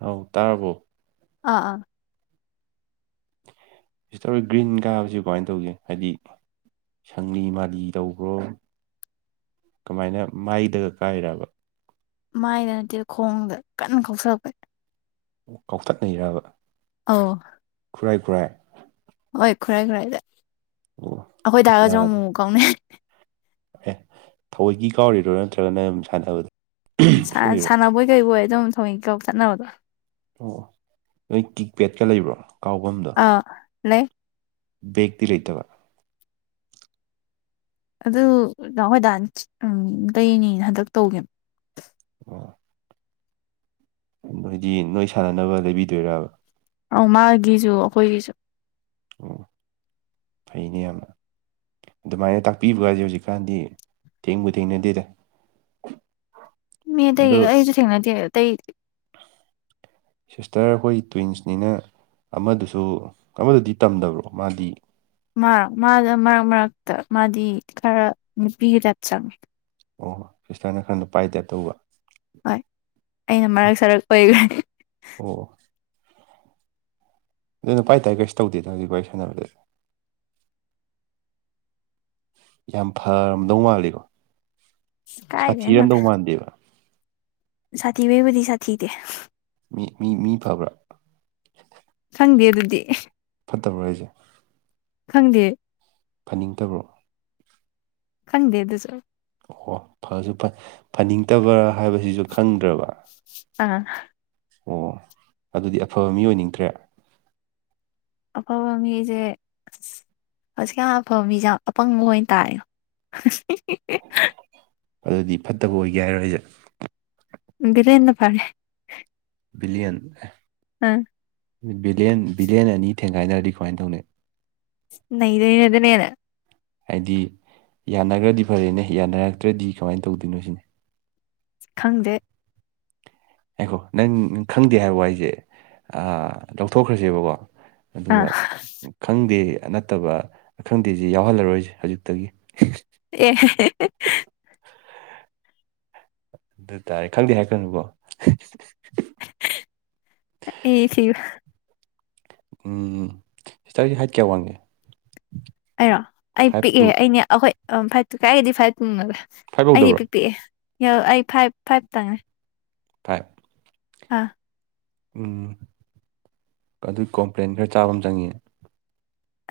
ꯍꯥꯎ ꯇꯥꯔꯕꯣ꯫ ꯑꯥ ꯑꯥ꯫ ꯆꯦ ꯊꯣꯏ ꯒ꯭ꯔꯤꯟ ꯀꯥꯕꯁꯤ ꯀꯃꯥꯏꯅ ꯇꯧꯒꯦ ꯍꯥꯏꯗꯤ ꯁꯪꯂꯤ ꯃꯥꯂꯤ ꯇꯧꯕ꯭ꯔꯣ ꯀꯃꯥꯏꯅ ꯃꯥꯏꯗꯒ ꯀꯥꯏꯔꯕ꯫ ꯃꯥꯏꯗ ꯅꯠꯇꯦ ꯈꯣꯡꯗ ꯀꯟꯅ ꯀꯧꯁꯜꯂꯛꯄꯩ꯫ ꯀꯥꯎꯊꯠꯅꯩꯔꯕ꯫ ꯑꯧ꯫ ꯈꯨꯔꯥꯏ ꯈꯨꯔꯥꯏ꯫ ꯍꯣꯏ ꯈꯨꯔꯥꯏ ꯈꯨꯔꯥꯏꯗ ꯑꯣ ꯑꯩꯈꯣꯏ ꯗꯒꯁꯨ ꯑꯃꯨ ꯑꯃꯨ ꯀꯥꯎꯅꯩ꯫ ꯑꯦ ꯊꯑꯣꯏꯒꯤ ꯀꯥꯎꯔꯤꯗ꯭ꯔꯣ ꯅꯠꯇ꯭ꯔꯒ ꯁꯨꯝ ꯁꯥꯟꯅꯕꯗ ꯁꯥ ꯁꯣꯏꯔꯤꯔꯣ ꯁꯥꯟꯅꯕꯣꯏ ꯀꯩꯕꯣꯏ ꯑꯗꯨꯝ ꯊꯑꯣꯢꯀꯤ ꯀꯥꯎ ꯊꯠꯅꯕꯗꯣ꯫ ꯑꯣ ꯅꯣꯏ ꯀꯤꯛ ꯄꯦꯠꯀ ꯂꯩꯕ꯭ꯔꯣ ꯀꯥꯎꯅꯝꯗꯣ꯫ ꯑ ꯂꯩ꯫ ꯕꯦꯛꯇꯤ ꯂꯩꯇꯕ꯫ ꯑꯗꯨ ꯗꯥ ꯑꯈꯣꯏ ꯗꯥꯅ ꯊꯤꯠ ꯂꯩꯅꯤ ꯍꯟꯗꯛ ꯇꯧꯒꯤꯝꯅꯤ꯫ ꯑꯣ꯫ ꯅꯣꯏꯗꯤ ꯅꯣꯏ ꯁꯥꯟꯅꯅꯕ ꯂꯩꯕꯤꯗꯣꯏꯔꯕ꯫ ꯑꯧ ꯃꯥꯒꯤꯁꯨ ꯑꯩꯈꯣꯏꯒꯤꯁꯨ꯫ ꯑꯣ ꯐꯩꯅꯦ ꯌꯥꯝꯅ꯫ ꯑꯗꯨꯃꯥꯏꯅ ꯇꯥꯛꯄꯤꯕꯒꯁꯦ ꯍꯧꯖꯤꯛꯀꯥꯟꯗꯤ ꯊꯦꯡꯕꯨ ꯊꯦꯡꯅꯗꯦꯗ꯫ [inaudible] ꯃꯤ ꯑꯇꯩ ꯑꯗꯣ ꯀꯩꯀ ꯑꯩꯁꯨ ꯊꯦꯡꯅꯗꯦ ꯑꯇꯩ ꯁꯤꯁꯇꯔ ꯈꯣꯏ ꯇꯨꯋꯤꯟꯁꯅꯤꯅ ꯑꯃꯗꯨꯁꯨ ꯑꯃꯗꯨꯗꯤ ꯇꯝꯗꯕ꯭ꯔꯣ ꯃꯥꯗꯤ꯫ ꯃꯥ ꯃꯥꯗ ꯃꯔꯛ ꯃꯔꯛꯇ ꯃꯥꯗꯤ ꯈꯔ ꯅꯨꯄꯤꯗ ꯇꯥꯏꯞ ꯆꯪꯉꯦ꯫ ꯑꯣ ꯁꯤꯁꯇꯔꯅ ꯈꯔ ꯅꯨꯄꯥꯏ ꯇꯥꯏꯞ ꯇꯧꯕ꯫ ꯍꯣꯏ ꯑꯩꯅ ꯃꯔꯛ ꯁꯥꯔꯛ ꯑꯣꯏꯕꯒꯤ꯫ ꯑꯣ꯫ ꯅꯪ ꯅꯄꯥꯥꯏ ꯇꯥꯏꯞ ꯀꯩꯁꯨ ꯇꯧꯗꯦꯗ ꯍꯧꯖꯤꯛ ꯋꯥꯔꯤ ꯁꯥꯟꯅꯕꯗꯗꯤ꯫ ꯌꯥꯝ ꯐꯔꯝꯗꯧ ꯃꯥꯜꯂꯤꯀꯣ ꯀꯥꯏꯗꯩꯅꯣꯗ ꯁꯥꯊꯤꯔꯝꯗꯧ ꯃꯥꯟꯗꯦꯕ꯫ ꯁꯥꯊꯤꯕꯩꯕꯨꯗꯤ ꯁꯥꯊꯤꯗꯦ꯫ ꯃꯤ ꯃꯤ ꯃꯤ ꯐꯕ꯭ꯔꯥ꯫ ꯈꯪꯗꯦ ꯑꯗꯨꯗꯤ꯫꯫ ꯐꯠꯇꯕ꯭ꯔꯣ ꯍꯥꯏꯁꯦ꯫ ꯈꯪꯗꯦ꯫ ꯐꯅꯤꯡꯗꯕ꯭ꯔꯣ ꯈꯪꯗꯦ ꯑꯗꯨ ꯁꯔ ꯑꯣ ꯐꯁꯨ ꯐꯅꯤꯡꯗꯕ꯭ꯔꯥ ꯍꯥꯏꯕꯁꯤꯁꯨ ꯈꯪꯗ꯭ꯔꯕ ꯑ ꯑꯣ ꯑꯗꯨꯗꯤ ꯑꯐꯕ ꯃꯤ ꯑꯣꯏꯅꯤꯡꯗ꯭ꯔꯦ ꯑꯣꯈꯣ ꯃꯤꯁꯦ ꯍꯧꯖꯤꯛꯀ ꯍꯥꯟ ꯑꯐꯕ ꯃꯤꯁꯦ ꯌꯥꯝ ꯑꯄꯪꯕ ꯑꯣꯏꯅ ꯇꯥꯔꯦ ꯑꯗꯨꯗꯤ ꯐꯠꯇꯕ ꯑꯣꯏꯒꯦ ꯍꯥꯏꯔꯣꯏꯁꯦ ꯗꯤꯔꯦꯟꯅ ꯐꯥꯔꯦ꯫ ꯕꯤꯂꯤꯌꯟ꯫ ꯑ ꯕꯤꯂꯤꯌꯟ ꯕꯤꯂꯤꯌꯟ ꯑꯅꯤ ꯊꯦꯡꯒꯥꯏꯅꯔꯗꯤ ꯀꯃꯥꯏꯅ ꯇꯧꯅꯤ꯫ ꯅꯩꯗꯣꯏꯅꯤ ꯑꯗꯨꯅ ꯍꯦꯟꯅ꯫ ꯍꯥꯏꯗꯤ ꯌꯥꯅꯈ꯭ꯔꯗꯤ ꯐꯔꯦꯅꯦ ꯌꯥꯅꯔꯛꯇ꯭ꯔꯗꯤ ꯀꯃꯥꯏꯅ ꯇꯧꯗꯣꯏꯅꯣ ꯁꯤꯅꯦ꫰꫰ ꯈꯪꯗꯦ꯫ ꯉꯥꯏꯈꯣ ꯅꯪꯪ ꯈꯪꯗꯦ ꯍꯥꯏꯕ ꯋꯥꯍꯩꯁꯤ ꯑꯥ ꯂꯧꯊꯣꯛꯈ꯭ꯔꯁꯦꯕꯀꯣ꯫ ꯑꯥ ꯑꯗꯨꯒ ꯈꯪꯗꯦ ꯅꯠꯇꯕ ꯈꯪꯗꯦꯁꯤ ꯌꯥꯎꯍꯜꯂꯔꯣꯏꯁꯦ ꯍꯧꯖꯤꯛꯇꯒꯤ ꯑꯦ ꯑꯗꯨ ꯇꯥꯔꯦ ꯈꯪꯗꯦ ꯍꯥꯏꯈ꯭ꯔꯅꯨꯕꯣ ꯑꯦ ꯊꯒ ꯎꯝ ꯁꯤꯁꯇꯔꯗꯤ ꯍꯥꯏꯠ ꯀꯌꯥ ꯋꯥꯡꯒꯦ ꯑꯩꯔꯣ ꯑꯩ ꯐꯥꯏꯚ ꯇꯨ ꯄꯤꯛꯑꯦ ꯑꯩꯅꯦ ꯑꯩꯈꯣꯏ ꯐꯥꯏꯚꯇꯨ ꯀꯥꯏꯒꯗꯤ ꯐꯥꯏꯚ ꯇꯨꯡꯉꯒ ꯐꯥꯏꯚ ꯑꯩꯅꯦ ꯌꯧꯗꯕ꯭ꯔꯣ ꯄꯤꯛ ꯄꯤꯛꯑꯦ ꯑꯩ ꯐꯥꯏꯚ ꯐꯥꯏꯚ ꯇꯪꯉꯦ ꯐꯥꯏꯕ ꯍꯥꯥ ꯎꯝ ꯑꯗꯨ ꯀꯣꯝꯄ꯭ꯂꯦꯟ ꯈꯔ ꯆꯥꯕ ꯑꯃ ꯆꯪꯏꯌꯦ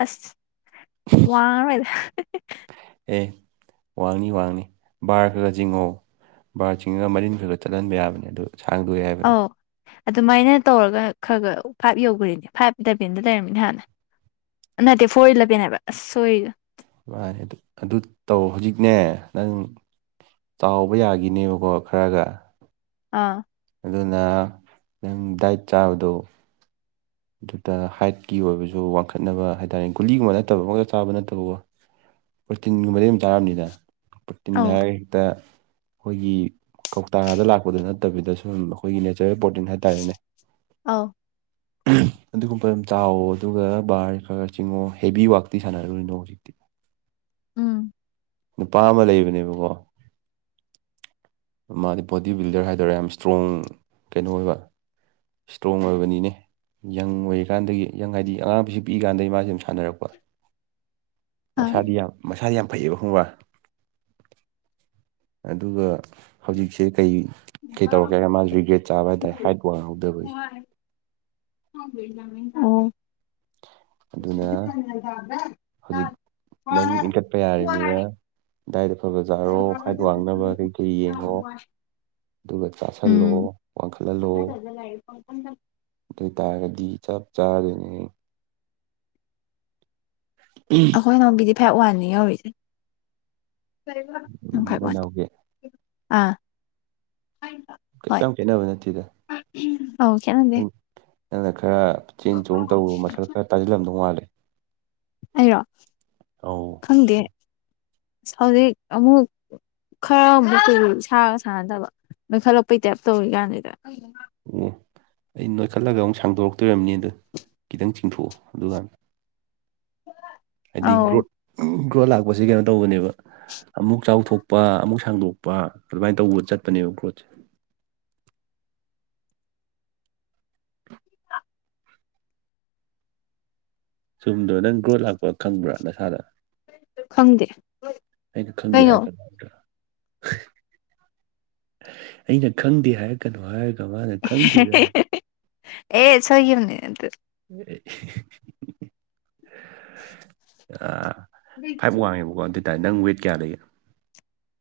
ꯑꯁ ꯋꯥꯗ ꯑꯦ ꯋꯥꯡꯅꯤ ꯋꯥꯡꯅꯤ ꯕꯥꯔ ꯈꯔꯒ ꯆꯤꯡꯉꯣ ꯕꯥꯔ ꯆꯤꯡꯉꯒ ꯃꯔꯤꯟ ꯈꯔ ꯈ ꯆꯠꯍꯟꯕ ꯌꯥꯕꯅꯦ ꯑꯗꯨ ꯁꯥꯡꯗꯣꯛꯏ ꯍꯥꯏꯕꯅꯤ ꯑꯧ ꯑꯗꯨꯃꯥꯏꯅ ꯇꯧꯔꯒ ꯈꯔ ꯈ ꯐꯥꯏꯚ ꯌꯧꯈꯔꯤꯦꯅꯦ ꯐꯥꯏꯚ ꯗꯕꯦꯟꯗ ꯂꯩꯔꯝꯃꯤꯅꯦ ꯍꯥꯟꯅ ꯅꯠꯇꯦ ꯐꯣꯔ ꯍꯋꯤꯂꯔ ꯄꯅꯦꯕ ꯑꯁ ꯁꯣꯏꯔꯤꯗꯣ ꯃꯥꯅꯦ ꯑꯗꯨ ꯇꯧ ꯍꯧꯖꯤꯛꯅꯦ ꯅꯪ ꯆꯥꯎꯕ ꯌꯥꯒꯤꯅꯦꯕꯀꯣ ꯈꯔꯒ ꯑꯥ ꯑꯗꯨꯅ ꯅꯪ ꯗꯥꯏꯠ ꯆꯥꯕꯗꯣ ꯑꯗꯨꯗ ꯍꯥꯏꯠꯀꯤ ꯑꯣꯏꯕꯁꯨ ꯋꯥꯡꯈꯠꯅꯕ ꯍꯥꯏꯇꯥꯔꯦ ꯒꯨꯂꯤꯒꯨꯝꯕ ꯅꯠꯇꯕ ꯑꯃꯛꯇ ꯆꯥꯕ ꯅꯠꯇꯕꯀꯣ ꯄ꯭ꯔꯣꯇꯤꯟꯒꯨꯝꯕꯗꯤ ꯑꯗꯨꯝ ꯇꯥꯔꯕꯅꯤꯅ ꯄ꯭ꯔꯣꯇꯤꯟ ꯑꯧ ꯍꯥꯏꯔꯒ ꯍꯦꯛꯇ ꯑꯩꯈꯣꯏꯒꯤ ꯀꯧꯇꯥꯔꯥꯗ ꯂꯥꯛꯄꯗ ꯅꯠꯇꯕꯤꯗ ꯁꯨꯝ ꯑꯩꯈꯣꯏꯒꯤ ꯅꯦꯆꯔꯦꯜ ꯄ꯭ꯔꯣꯔꯣꯇꯤꯟ ꯍꯥꯏꯇꯥꯔꯦꯅꯦ ꯑ ꯑꯗꯨꯒꯨꯝꯕ ꯑꯗꯨꯝ ꯆꯥꯎꯋꯣ ꯑꯗꯨꯒ ꯕꯥꯔ ꯈꯔ ꯆꯤꯡꯉꯣ ꯍꯦꯕꯤ ꯋꯔꯥꯛꯇꯤ ꯁꯥꯟꯅꯔꯨꯔꯤꯅꯣ ꯍꯧꯖꯤꯛꯇꯤ ꯎꯝ ꯅꯨꯄꯥ ꯑꯃ ꯂꯩꯕꯅꯦꯕꯀꯣ ꯃꯥꯗꯤ ꯕꯣꯗꯤ ꯕꯤꯜꯗꯔ ꯍꯥꯏꯗꯔꯦ ꯌꯥꯝ ꯏꯁꯇ꯭ꯔꯣꯡ ꯀꯩꯅꯣ ꯑꯣꯏꯕ ꯏꯁꯇ꯭ꯔꯣꯡ ꯑꯣꯏꯕꯅꯤꯅꯦ ꯌꯪ ꯑꯣꯏꯔꯤꯀꯥꯟꯗꯒꯤ ꯌꯪ ꯍꯥꯏꯗꯤ ꯑꯉꯥꯡꯕꯁꯤ ꯄꯤꯛꯏꯀꯥꯟꯗꯒꯤ ꯃꯥꯁꯦ ꯑꯗꯨ ꯁꯥꯟꯅꯔꯛꯄ ꯑꯥ ꯃꯁꯥꯗꯤ ꯌꯥꯝ ꯃꯁꯥꯗꯤ ꯌꯥꯝ ꯐꯩꯌꯦꯕꯣ ꯈꯪꯕꯥ ꯑꯗꯨꯒ ꯍꯧꯖꯤꯛꯁꯦ ꯀꯩ ꯀꯩ ꯇꯧꯔꯛꯀꯦꯥ ꯃꯥꯁ ꯔꯤꯒ꯭ꯔꯦꯠ ꯆꯥꯕ ꯍꯥꯏꯇꯥꯥꯔꯦ ꯍꯥꯏꯠ ꯋꯥꯡꯍꯧꯗꯕꯒꯤ ꯑꯗꯨꯅ [inaudible] ꯍꯧꯖꯤꯛ ꯅꯪ ꯏꯟꯈꯠꯄ ꯌꯥꯔꯤꯕꯅꯤꯅ ꯗꯥꯏꯗ ꯐꯕ ꯆꯥꯔꯣ ꯍꯥꯏꯠ ꯋꯥꯡꯅꯕ ꯀꯔꯤ ꯀꯔꯤ ꯌꯦꯡꯉꯣ ꯑꯗꯨꯒ ꯆꯥꯥꯁꯜꯂꯣ ꯎꯝ ꯋꯥꯡꯈꯠꯍꯜꯂꯣ ꯑꯗꯨ ꯑꯣꯏꯇꯥꯔꯗꯤ ꯆꯞ ꯆꯥꯔꯅꯤ ꯎꯝ ꯑꯩꯈꯣꯏꯅꯒꯤꯗꯤ ꯐꯥꯏꯚ ꯋꯥꯟꯅꯤ ꯌꯧꯔꯤꯁꯦ ꯐꯥꯏꯚ ꯅꯣꯏ ꯋꯥꯟ ꯅꯥꯎꯒꯤ ꯑꯥ ꯀꯩꯁꯨ ꯍꯣꯏ ꯌꯥꯝ ꯈꯦꯠꯅꯕ ꯅꯠꯇꯦꯗ ꯑꯧ ꯈꯦꯠꯅꯗꯦ ꯅꯪꯅ ꯈꯔ ꯆꯦꯟ ꯆꯣꯡ ꯇꯧꯕꯔ ꯃꯁꯜ ꯈꯔ ꯇꯥꯁꯤꯜꯂꯝꯗꯧ ꯃꯥꯂꯦ ꯑꯩꯔꯣ ꯑꯧ ꯈꯪꯗꯦ ꯑ ꯍꯧꯖꯤꯛ ꯑꯃꯨꯛ ꯈꯔ ꯑꯃꯨꯛ ꯀꯨ ꯁꯥꯔꯒ ꯁꯥꯥꯟꯅꯗꯕ ꯃꯩꯈꯠꯂꯛꯄꯩ ꯇꯦꯞ ꯇꯧꯔꯤ ꯀꯥꯟꯁꯤꯗ ꯑꯣ ꯑꯩ ꯅꯣꯏꯈꯠꯂꯒ ꯑꯃꯨꯛ ꯁꯥꯡꯗꯣꯔꯛꯇꯣꯝꯅꯤ ꯑꯗꯨꯗ ꯈꯤꯇꯪ ꯆꯤꯡꯊꯣꯛꯑꯣ ꯑꯗꯨꯀꯥꯟꯗ ꯍꯥꯏꯗꯤ ꯑꯧ ꯒ꯭ꯔꯣꯠ ꯒ꯭ꯔꯣꯠ ꯂꯥꯛꯄꯁꯤ ꯀꯩꯅꯣ ꯇꯧꯕꯅꯦꯕ ꯑꯃꯨꯛ ꯆꯥꯎꯊꯣꯛꯄ ꯑꯃꯨꯛ ꯁꯥꯡꯗꯣꯛꯄ ꯑꯗꯨꯃꯥꯏꯅ ꯇꯧꯕ ꯆꯠꯄꯅꯦꯕ ꯒ꯭ꯔꯣꯠꯁꯦ ꯆꯨꯝꯗꯣ ꯅꯪ ꯒ꯭ꯔꯣꯠ ꯂꯥꯛꯄ ꯈꯪꯕ꯭ꯔꯥ ꯅꯁꯥꯅ ꯈꯪꯗꯦ ꯑꯩꯅ ꯈꯪꯗꯦ ꯀꯩꯅꯣ ꯍꯥꯏꯔ ꯈꯗ ꯑꯩꯅ ꯈꯪꯗꯦ ꯍꯥꯏꯔꯛ ꯀꯅꯨ ꯍꯥꯏꯔ ꯑꯦ ꯁꯅꯤ ꯑ ꯑ ꯐꯥꯏꯕ ꯋꯥꯡꯉꯤꯕ ꯋꯥ ꯑꯗꯨ ꯑꯣꯏꯇꯥꯥꯏ ꯅꯪ ꯋꯦ ꯀꯌꯥ ꯂꯩꯒꯦ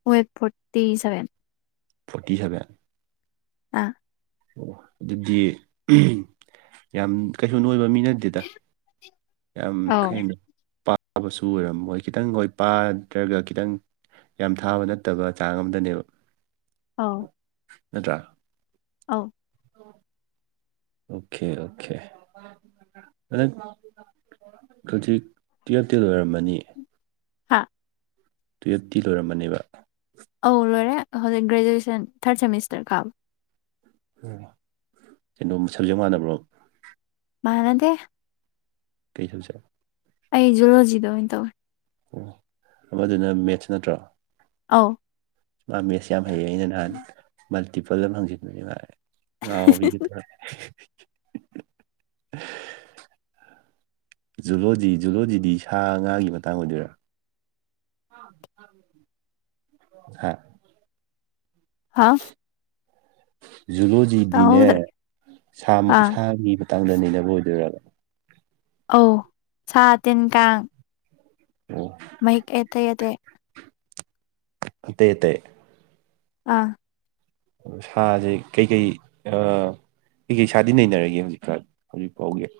ꯋꯦꯕ ꯐꯣꯔꯇꯤ ꯁꯚꯦꯟ ꯐꯣꯔꯇꯤ ꯁꯚꯦꯟ ꯑꯥ ꯑꯣ ꯑꯗꯨꯗꯤ ꯌꯥꯝ ꯀꯩꯁꯨ ꯅ ꯑꯣꯏꯕ ꯃꯤꯅ ꯑꯗꯨꯗ ꯌꯥꯝ ꯑꯧ ꯈꯩꯅ ꯄꯥꯕꯁꯨ ꯑꯣꯏꯔꯝꯣꯏ ꯈꯤꯇꯪ ꯍꯈꯣꯏ ꯄꯥꯗ꯭ꯔꯒ ꯈꯤꯇꯪ ꯌꯥꯝ ꯊꯥꯕ ꯅꯠꯇꯕ ꯆꯥꯡ ꯑꯃꯝꯗꯅꯦꯕ ꯑꯥꯎ ꯅꯠꯇ꯭ꯔ ꯑꯥꯎ ꯑꯣꯀꯦ ꯑꯣꯀꯦ ꯅꯪ ꯍꯨꯖꯤꯛ ꯇ꯭ꯌꯦꯜꯚꯇꯤ ꯂꯣꯏꯔꯝꯃꯅꯤ ꯍꯥꯥ ꯇꯨꯌꯦꯞꯇꯤ ꯂꯣꯏꯔꯝꯃꯅꯦꯕ ꯑꯧ ꯂꯣꯏꯔꯦ ꯍꯧꯖꯤꯛ ꯒ꯭ꯔꯦꯖꯨꯋꯦꯁꯟ ꯊꯥꯔꯠ ꯁꯦꯃꯤꯁꯇꯔ ꯀꯥꯕ ꯎꯝ ꯀꯩꯅꯣꯝ ꯁꯞꯖꯦꯛ ꯃꯥꯟꯅꯕ꯭ꯔꯣ ꯃꯥꯟꯅꯗꯦ ꯀꯩ ꯁꯕꯖꯦꯛ ꯑꯩ ꯖꯨꯂꯣꯖꯤꯗ ꯑꯣꯏꯅ ꯇꯧꯋꯦ ꯑꯣ ꯑꯃꯗꯨꯅ ꯃꯦꯠ꯭ꯁ ꯅꯠꯇ꯭ꯔꯣ ꯑꯧ ꯃꯥ ꯃꯦꯠꯁ ꯌꯥꯝ ꯍꯩꯌꯦ ꯑꯩꯅ ꯅꯍꯥꯟ ꯃꯜꯇꯤꯄꯜ ꯑꯃ ꯍꯪꯖꯤꯟꯕꯅꯦ ꯃꯥ ꯉꯥꯎꯕꯤꯒ ꯇꯧꯔꯛꯑꯦ ꯖꯨꯂꯣꯖꯤ ꯖꯨꯂꯣꯖꯤꯗꯤ ꯁꯥ ꯉꯥꯒꯤ ꯃꯇꯥꯡ ꯑꯣꯏꯗꯣꯏꯔꯥ [unintelligible] ꯍꯥꯥ ꯍꯥꯥꯎ ꯖꯨꯂꯣꯖꯤꯗꯤꯅꯦ ꯇꯥꯍꯧꯗ꯭ꯔꯦ ꯑꯥ ꯁꯥꯁꯒꯤ ꯃꯇꯥꯡꯗ ꯅꯩꯅꯕ ꯑꯣꯏꯗꯣꯏꯔ ꯑꯧ ꯁꯥ ꯇꯤꯟ ꯀꯥꯡ ꯑꯣ [unintelligible] ꯑꯇꯩ ꯑꯇꯩ ꯑꯥ꯫ ꯑ ꯁꯥꯁꯦ ꯀꯩꯀꯩ꯫ ꯑꯩ ꯀꯩ ꯁꯥꯗꯤ ꯅꯩꯅꯔꯒꯦ ꯍꯧꯖꯤꯛꯀꯥꯟ ꯍꯧꯖꯤꯛ ꯐꯥꯎꯒꯤ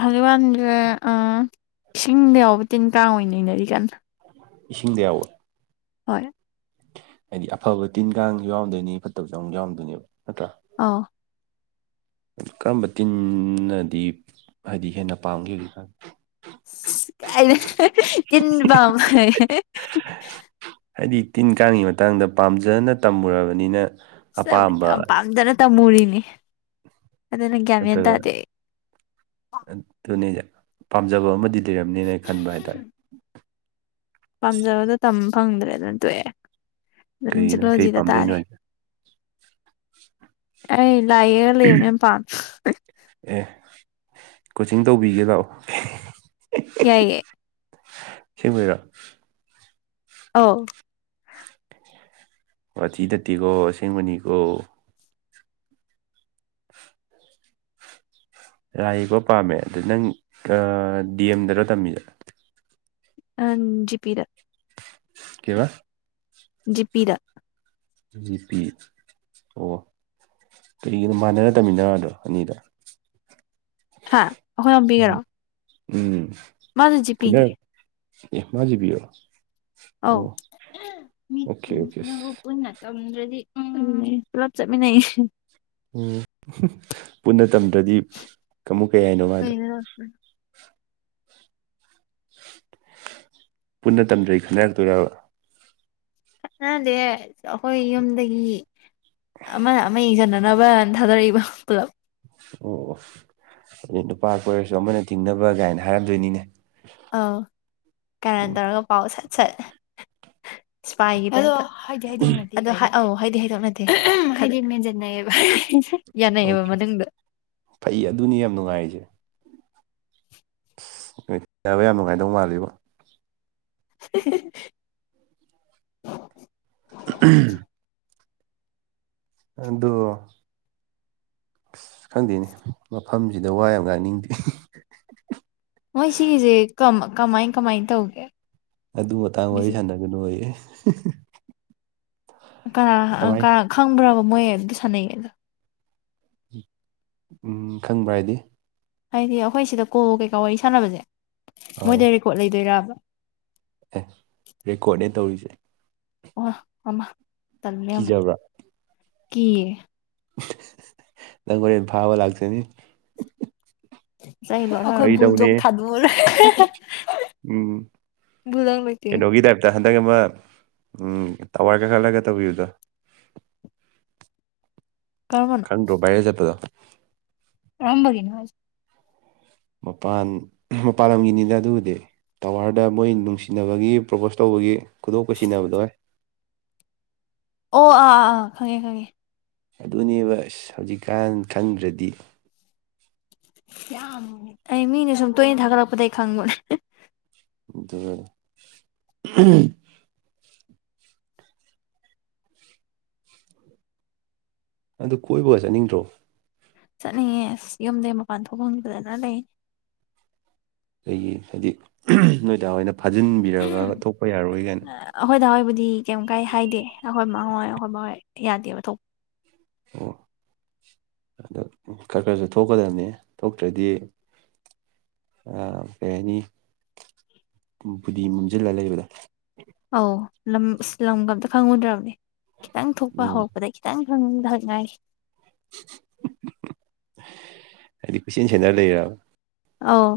ꯍꯧꯖꯤꯛ ꯋꯥꯥꯟꯁꯦ ꯏꯁꯤꯡꯗ ꯌꯥꯎꯕ ꯇꯤꯟ ꯀꯥꯡ ꯑꯣꯏꯅ ꯅꯩꯅꯔꯤ ꯀꯅ ꯏꯁꯤꯡꯗ ꯌꯥꯎꯋ꯫ ꯍꯣꯏ ꯍꯥꯏꯗꯤ ꯑꯐꯕ ꯇꯤꯟ ꯀꯥꯡꯁꯨ ꯌꯥꯎꯔꯝꯗꯣꯏꯅꯤ ꯐꯠꯇꯕꯁꯨ ꯌꯥꯎꯔꯝꯗꯣꯏꯅꯦꯕ ꯅꯠꯇ꯭ꯔꯥ꯫ ꯑ ꯀꯔꯝꯕ ꯇꯤꯝꯅꯗꯤ ꯍꯥꯏꯗꯤ ꯍꯦꯟꯅ ꯄꯥꯝꯒꯦ [unintelligible] ꯍꯥꯏꯗꯤ ꯇꯤꯟ ꯀꯥꯡꯒꯤ ꯃꯇꯥꯡꯗ ꯄꯥꯝꯖꯅ ꯇꯝꯃꯨꯔꯕꯅꯤꯅ ꯆꯞ ꯑꯄꯥꯝꯕ ꯌꯥꯝ ꯄꯥꯝꯖꯅ ꯇꯝꯃꯨꯔꯤꯅꯤ꯫ ꯑꯗꯨꯅ ꯒ꯭ꯌꯥꯟ ꯃꯦꯟ ꯇꯥꯗꯦ ꯅꯠꯇꯔꯥꯒ ꯑꯗꯨꯅꯤ ꯄꯥꯝꯖꯕ ꯑꯃꯗꯤ꯫ ꯂꯩꯔꯝꯅꯤꯅ ꯑꯩ ꯈꯟꯕ ꯍꯥꯏꯇꯥꯔꯦ ꯄꯥꯝꯖꯕꯗꯣ ꯇꯝꯕ ꯐꯪꯗ꯭ꯔꯦꯗꯅ ꯇꯣꯛꯑꯦ ꯀꯩꯒꯤꯅ ꯀꯩ ꯆꯂꯣꯖꯤꯗ ꯄꯥꯝꯖꯩꯅꯣ ꯇꯥꯔꯦ ꯍꯥꯏꯁꯦ ꯑꯩ ꯂꯥꯏꯌꯦꯔ ꯂꯩꯕꯅꯦ ꯌꯥꯝ ꯄꯥꯟ ꯑꯦ ꯀꯣꯆꯤꯡ ꯇꯧꯕꯤꯒꯦ ꯂꯥꯛꯑꯣ꯫ ꯌꯥꯏ ꯌꯥꯏ ꯁꯤꯃꯤꯔꯣ ꯑꯥꯎ ꯋꯥꯊꯤ ꯅꯥꯠꯇꯦꯀꯣ ꯑꯁꯦꯡꯕꯅꯤꯀꯣ꯫ ꯂꯥꯏ ꯌꯦꯛꯀꯣ ꯄꯥꯝꯃꯦ ꯑꯗꯨꯗ ꯅꯪ ꯗꯤ ꯑꯦꯝ ꯗꯔꯣ ꯇꯝꯃꯤꯁꯦ꯫ ꯑꯖꯤ ꯄꯤꯔ ꯀꯩꯕ꯫ ꯖꯤꯄꯤꯗ ꯖꯤ ꯄꯤ ꯑꯣ ꯀꯩꯒꯤꯅꯣ ꯃꯥꯟꯅꯔ ꯇꯝꯃꯤꯟꯅꯔꯗ꯭ꯔꯣ ꯑꯅꯤꯗ ꯍꯥ ꯑꯩꯈꯣꯏ ꯑꯣꯝꯕꯤꯒꯦꯔꯣ ꯎꯝ꯫ ꯃꯥꯗꯨ ꯆ ꯄꯤꯅꯦ ꯑꯦꯃꯖꯤꯕꯤ ꯑꯧ ꯑꯣꯀꯦ ꯑꯣꯀꯦ ꯃꯤꯇꯁꯤꯅ꯫ ꯇꯝꯗ꯭ꯔꯗꯤ ꯎꯝ ꯄꯨꯂꯞ ꯆꯠꯃꯤꯟꯅꯩꯌꯦ ꯎ ꯄꯨꯟꯅ ꯇꯝꯗ꯭ꯔꯗꯤ ꯀꯃꯨ ꯀꯩ ꯍꯥꯏꯅꯣ ꯃꯥꯗꯣ ꯎꯝ꯫ ꯄꯨꯟꯅ ꯇꯝꯗ꯭ꯔꯩ ꯈꯟꯅꯔꯛꯇꯣꯏꯔꯕ꯫ ꯅꯗꯤ ꯑꯩꯈꯣꯏ ꯌꯨꯝꯗꯒꯤ ꯑꯃꯅ ꯑꯃ ꯌꯦꯡꯁꯤꯅ ꯅꯕ ꯑꯙꯥꯗꯔꯕ ꯄꯨꯂꯞ ꯑꯣ ꯑꯣ ꯑꯗꯨꯗꯩ ꯅꯨꯄꯥꯀ ꯑꯣꯏꯔꯁꯨ ꯑꯃꯅ ꯊꯤꯡꯅꯕ ꯀꯥꯏꯅ ꯍꯥꯏꯔꯝꯗꯣꯏꯅꯤꯅꯦ ꯑꯧ ꯀꯔꯟ ꯎꯝ ꯇꯧꯔꯒ ꯄꯥꯎ ꯁꯠ ꯁꯠ ꯢꯁꯄꯥꯏ [inaudible] ꯍꯥꯏꯗꯤ ꯍꯥꯏꯗꯣꯛꯅꯗꯦ ꯑꯗꯣ ꯑꯧ ꯍꯥꯏꯗꯤ ꯍꯥꯏꯗꯣꯛꯅꯗꯦ ꯍꯥꯏꯗꯤ ꯃꯦꯟꯁꯤꯟꯅꯩꯑꯕ ꯌꯥꯅꯦꯕ ꯑꯣꯀꯦ ꯃꯊꯗ ꯐꯩ ꯑꯗꯨꯅꯤ ꯌꯥꯝ ꯅꯨꯡꯉꯥꯏꯔꯤꯁꯦ ꯁꯤꯁ ꯇꯥꯕ ꯌꯥꯝ ꯅꯨꯡꯉꯥꯏꯗꯧ ꯃꯥꯜꯂꯤꯕꯣ꯫ [unintelligible] [unintelligible] ꯑꯗꯨ ꯑꯁ ꯈꯪꯗꯦꯅꯦ ꯃꯐꯝꯁꯤꯗ ꯋꯥ ꯌꯥꯝ ꯉꯥꯡꯅꯤꯡꯗꯦ ꯃꯣꯏ ꯁꯖꯦ ꯀꯝ ꯀꯃꯥꯏ ꯀꯃꯥꯏ ꯇꯧꯒꯦ꯫ ꯑꯗꯨ ꯃꯇꯥꯡ ꯒꯤꯁꯦ ꯋꯥꯔꯤ ꯁꯥꯟꯅꯒꯅꯨ ꯑꯣꯏꯌꯦ꯫ ꯀꯃꯥꯏ ꯀ ꯈꯪꯕ꯭ꯔꯕ ꯃꯣꯏ ꯑꯗꯨꯗꯤ ꯁꯥꯟꯅꯩꯌꯦ ꯑꯗꯣ ꯎꯝ ꯈꯪꯕ꯭ꯔ ꯍꯥꯏꯗꯤ ꯍꯥꯏꯗꯤ ꯑꯈꯣꯏ ꯁꯤꯗ ꯀꯣ ꯀꯩꯀꯥ ꯋꯥꯔꯤ ꯁꯥꯟꯅꯕꯁꯦ ꯑꯥꯎ ꯃꯣꯏꯗ ꯔꯦꯀꯣꯔꯠ ꯂꯩꯗꯣꯏꯔꯕ꯫ ꯑꯦ ꯔꯦꯀꯣꯔꯠꯅꯦ ꯇꯧꯔꯤꯁꯦ ꯋꯥ ꯃꯃ ꯇꯟꯃꯦꯅ ꯀꯤꯖꯕ꯭ꯔꯥ ꯀꯤ ꯅꯈ ꯐꯥꯎ ꯂꯥꯛꯁꯅꯤ ꯆꯥꯏꯅꯣ ꯑꯩꯈꯣꯏ ꯕꯨꯜꯗꯣꯛ ꯊꯗꯣꯛꯑꯂꯣꯏꯔꯦ꯫ ꯎꯝ ꯀꯩꯅꯣꯒꯤꯗ꯭ꯌꯥꯢꯞ ꯑ ꯍꯟꯗꯛ ꯑꯃ ꯇꯥꯋꯥꯔꯒ ꯈꯠꯂꯒ ꯇꯧꯕꯤꯕꯗꯣ ꯀꯔꯝꯕꯅꯣ ꯈꯪꯗꯔꯣ ꯕꯥꯢꯔꯦꯜ ꯆꯠꯄꯗꯣ꯫ ꯔꯝꯕꯒꯤꯅꯣ ꯃꯄꯥꯟ ꯃꯄꯥꯟ ꯂꯝꯒꯤꯅꯤꯅ ꯑꯗꯨꯕꯨꯗꯤ꯫ ꯇꯋꯥꯔꯗ ꯃꯣꯏ ꯅꯨꯡꯁꯤꯅꯕꯒꯤ ꯄ꯭ꯔꯣꯄꯣꯁ ꯇꯧꯕꯒꯤ ꯈꯨꯗꯣꯄ ꯁꯤꯖꯤꯟꯅꯕꯗ ꯑꯣꯏ ꯑꯣ ꯑꯥ ꯑꯥ ꯑꯥ ꯈꯪꯉꯦ ꯈꯪꯉꯦ ꯑꯗꯨꯅꯦꯕ ꯑꯁ ꯍꯧꯖꯤꯛꯀꯥꯟ ꯈꯪꯗ꯭ꯔꯗꯤ꯫ ꯌꯥꯝ ꯑꯩ ꯃꯤꯅ ꯁꯨꯝ ꯇꯣꯏꯅ ꯊꯥꯒꯠꯂꯛꯄꯗꯒꯤꯩ ꯈꯪꯕꯅꯦ [unintelligible] ꯑꯗꯨ ꯀꯣꯏꯕꯒ ꯆꯠꯅꯤꯡꯗ꯭ꯔꯣ ꯆꯠꯅꯤꯡꯌꯦ ꯑꯁ ꯌꯨꯝꯗꯩ ꯃꯄꯥꯟ ꯊꯣꯛ ꯐꯪꯗꯥꯗꯅ ꯂꯩ꯫ ꯑꯩ ꯒꯤ ꯍꯥꯏꯗꯤ ꯑꯍꯝ ꯅꯣꯏꯗ ꯍꯣꯏꯅ ꯐꯥꯖꯤꯟꯕꯤꯔꯕꯕ ꯊꯣꯛꯄ ꯌꯥꯔꯣꯏ ꯒꯥꯏꯅ ꯑꯈꯣꯏ ꯗꯥ ꯍꯣꯏꯕꯨꯗꯤ ꯀꯩꯝ ꯀꯥꯏ ꯍꯥꯏꯗꯦ ꯑꯈꯣꯏ ꯃꯥ ꯍꯣꯏ ꯑꯩꯈꯣꯏ ꯕꯥ ꯍꯣꯢ ꯌꯥꯗꯦꯕ ꯊꯣꯛꯄ꯫ ꯑꯣ ꯑꯗꯣ ꯈꯔ ꯈꯔꯁꯨ ꯊꯣꯛꯀꯗꯞꯅꯦ ꯊꯣꯛꯇ꯭ꯔꯗꯤ ꯎꯝ ꯀꯩ ꯍꯥꯏꯅꯤ ꯐꯨꯗꯤ ꯃꯝꯖꯤꯜꯂꯒ ꯂꯩꯕꯗꯣ ꯑꯧ ꯂꯝ ꯂꯝꯒ ꯑꯝꯇ ꯈꯪꯉꯨꯗ꯭ꯔꯕꯅꯦ ꯈꯤꯇꯪ ꯊꯣꯛꯄ ꯎꯝ ꯍꯧꯔꯛꯄ꯫ ꯗ ꯈꯤꯇꯪ ꯈꯪꯗ ꯍꯪꯉꯥꯏ ꯍꯥꯏꯗꯤ ꯀꯣꯏꯁꯦꯟ ꯁꯦꯟꯟꯅꯔ ꯂꯩꯔꯕ ꯑꯥꯎ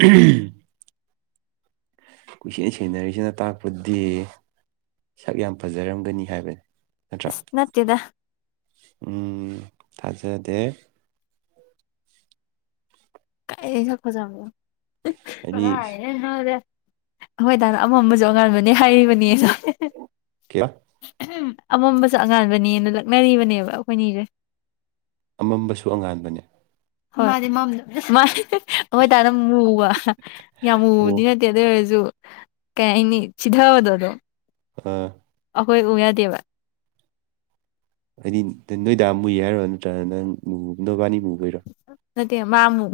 ꯎꯍꯝ꯫ ꯀꯨꯏꯁꯦꯟ ꯁꯦꯡꯅꯔꯤꯁꯤꯅ ꯇꯥꯛꯄꯗꯤ꯫ ꯁꯛ ꯌꯥꯝ ꯐꯖꯔꯝꯒꯅꯤ ꯍꯥꯏꯕ ꯑꯁ ꯅꯠꯇꯦꯗ ꯎꯝ ꯊꯥꯖꯗꯦ꯫ ꯑꯩ ꯁꯛ ꯐꯖꯕꯣ ꯍꯥꯏꯗꯤ ꯀꯔꯥꯢꯗꯩꯅꯣ ꯍꯣꯏ ꯇꯅꯣ ꯑꯃꯝꯕꯁꯨ ꯑꯉꯥꯟꯕꯅꯦ ꯍꯥꯏꯔꯤꯕꯅꯦꯗ [unintelligible] ꯑꯍꯝ ꯑꯃꯝꯕꯁꯨ ꯑꯉꯥꯟꯕꯅꯦꯅ ꯂꯛꯅꯔꯤꯕꯅꯦꯕ ꯑꯈꯣꯏꯅꯤꯖꯦ꯫ ꯑꯃꯝꯕꯁꯨ ꯑꯉꯥꯟꯕꯅꯦ꯫ ꯍꯣꯏ ꯑꯗꯨ ꯑꯣꯏꯇꯥꯔꯅ ꯃꯨꯕ ꯌꯥꯝ ꯑꯣ ꯃꯨꯕꯗꯤ ꯅꯠ꯫ ꯠꯇꯤ ꯑꯗꯨ ꯑꯣꯏꯔꯁꯨ ꯀꯩ ꯍꯥꯏꯅꯤ ꯆꯤꯊꯕꯗꯗꯣ ꯎꯝ꯫ ꯑꯩꯈꯣꯏ ꯎ ꯌꯥꯗꯦꯕ꯫ ꯍꯥꯏꯗꯤ ꯅꯣꯏꯗꯥꯝ ꯃꯨꯏ ꯍꯥꯏꯔꯣ ꯅꯠꯇ꯭ꯔꯒꯅ ꯅꯪ ꯅꯣꯕꯥꯅꯤꯕꯨꯨꯕ ꯑꯣꯏꯔꯣ ꯅꯠꯇꯦ ꯃꯥ ꯃꯨꯞ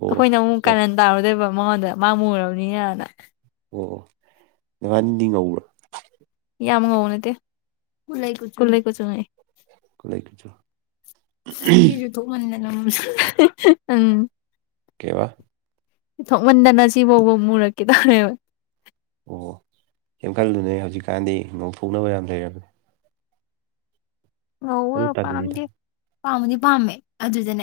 ꯑꯣ ꯑꯈꯣꯏꯅ ꯃꯨꯛ ꯑꯣ ꯀꯔꯟ ꯇꯥꯔꯨꯗꯣꯏꯕ ꯃꯉꯣꯟꯗ ꯃꯥ ꯃꯨꯔꯕꯅꯤꯅ ꯅ꯫ ꯑꯣ ꯑꯣ ꯅꯍꯟꯗꯤ ꯉꯧꯕ꯭ꯔꯣ ꯌꯥꯝꯉꯧꯕ ꯅꯠꯇꯦ ꯀꯨꯂꯩ ꯀꯨꯆꯨꯅꯤ꯫ [unintelligible] ꯨ ꯃꯟꯗꯅ ꯎꯝ ꯀꯩꯕ ꯊꯣꯛꯃꯟꯗꯅ ꯁꯤꯐꯥꯎꯕ ꯃꯨꯔꯛꯀꯦ ꯇꯧꯔꯦꯕ ꯑꯣ ꯀꯩꯝ ꯈꯜꯂꯨꯅꯦ ꯍꯧꯖꯤꯛꯀꯥꯟꯗꯤ ꯉꯧꯊꯣꯛꯅꯕ ꯌꯥꯝ ꯂꯩꯔꯕꯅꯦ ꯑꯗꯨ ꯉꯧꯕꯒ ꯇꯜꯂꯤꯗ ꯄꯥꯝꯗꯦ ꯄꯥꯝꯕꯨꯗꯤ ꯄꯥꯝꯃꯦ ꯑꯗꯨꯗꯅꯦ